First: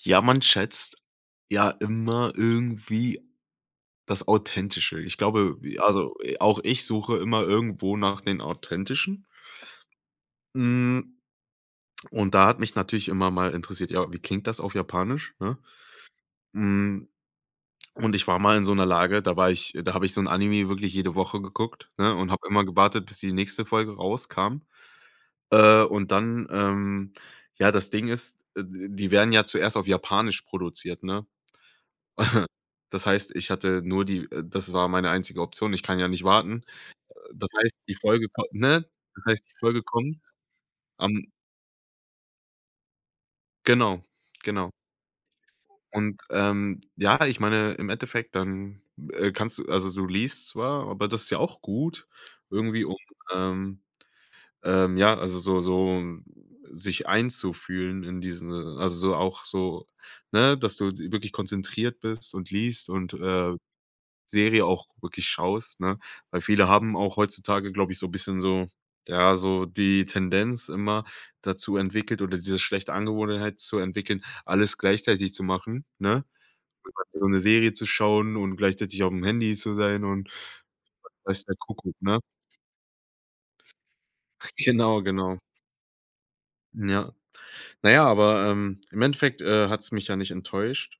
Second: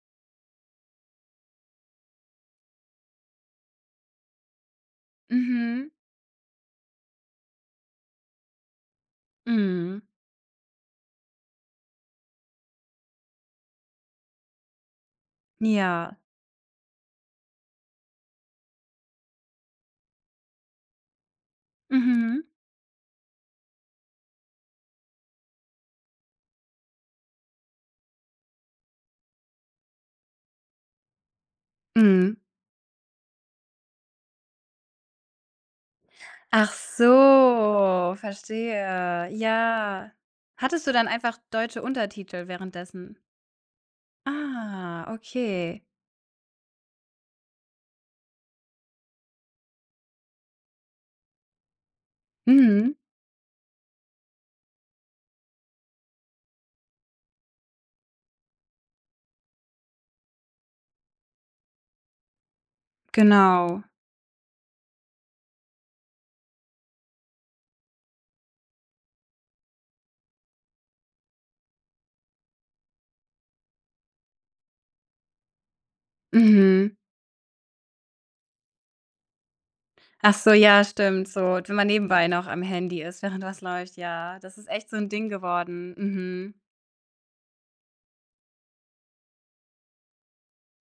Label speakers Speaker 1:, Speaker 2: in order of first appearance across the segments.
Speaker 1: Ja, man schätzt ja immer irgendwie das Authentische. Ich glaube
Speaker 2: Mhm.
Speaker 1: also i auch ich suche immer irgendwo nach den Authentischen.
Speaker 2: Mhm.
Speaker 1: Hm, und da hat mich natürlich immer mal interessiert: „Ja, wie klingt das auf Japanisch“, ne?
Speaker 2: Ja.
Speaker 1: Hm, und ich war mal in so 'ner Lage, da war ich da habe ich so 'n Anime wirklich jede Woche geguckt, ne, und
Speaker 2: Mhm.
Speaker 1: habe immer gewartet, bis die nächste Folge rauskam, äh, und dann, ähm ja, das Ding ist, äh, d die werden ja zuerst auf Japanisch produziert, ne?
Speaker 2: Mhm.
Speaker 1: Das heißt, ich hatte nur die äh, das war meine einzige Option, ich kann ja nicht warten.
Speaker 2: Ach
Speaker 1: Äh, das heißt, die
Speaker 2: so,
Speaker 1: Folge komm ne? Das
Speaker 2: verstehe,
Speaker 1: heißt die Folge
Speaker 2: ja.
Speaker 1: kommt
Speaker 2: Hattest du dann
Speaker 1: am
Speaker 2: einfach deutsche Untertitel währenddessen?
Speaker 1: Genau, genau.
Speaker 2: Ah, okay.
Speaker 1: Und, ähm, ja, ich meine, im Endeffekt, dann, äh, kannst du also du liest zwar, aber das ist ja auch gut, irgendwie,
Speaker 2: Mhm.
Speaker 1: um, ähm, ähm, ja, also so so sich einzufühlen in diesen also so auch so ne, dass du die wirklich konzentriert bist und liest und, äh,
Speaker 2: Genau.
Speaker 1: Serie auch wirklich schaust, ne? Weil viele haben auch heutzutage, glaube ich, so bisschen so ja, so die Tendenz immer dazu entwickelt oder diese schlechte Angewohnheit zu entwickeln, alles gleichzeitig zu machen, ne?
Speaker 2: Mhm.
Speaker 1: [unintelligible] so 'ne Serie zu schauen und gleichzeitig aufm Handy zu sein und
Speaker 2: Ach so, ja stimmt,
Speaker 1: we weiß der
Speaker 2: so wenn man
Speaker 1: Kuckuck, ne?
Speaker 2: nebenbei noch am Handy ist, während was läuft, ja, das ist echt so
Speaker 1: Genau,
Speaker 2: 'n Ding
Speaker 1: genau.
Speaker 2: geworden, mhm.
Speaker 1: Ja. Na ja, aber, ähm, im Endeffekt, äh, hat's mich ja nicht enttäuscht.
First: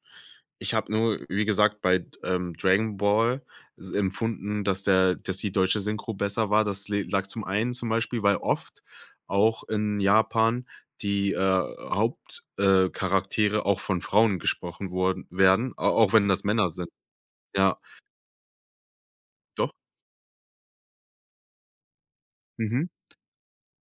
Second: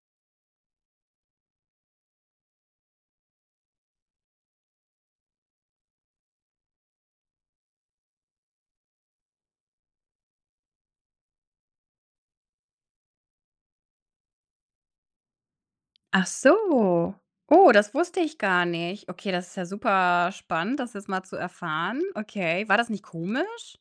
Speaker 1: Ich habe nur, wie gesagt, bei d ähm, Dragon Ball s empfunden, dass der dass die deutsche Synchro besser war, das le lag zum einen zum Beispiel weil oft auch in Japan die, äh, Haupt äh, Charaktere auch von Frauen gesprochen wurden werden, a auch
Speaker 2: Ach
Speaker 1: wenn das Männer sind.
Speaker 2: so. Oh,
Speaker 1: Ja,
Speaker 2: das wusste ich gar nicht. Okay, das ist ja
Speaker 1: Doch.
Speaker 2: super spannend, das jetzt mal zu erfahren. Okay, war
Speaker 1: Mhm.
Speaker 2: das nicht komisch?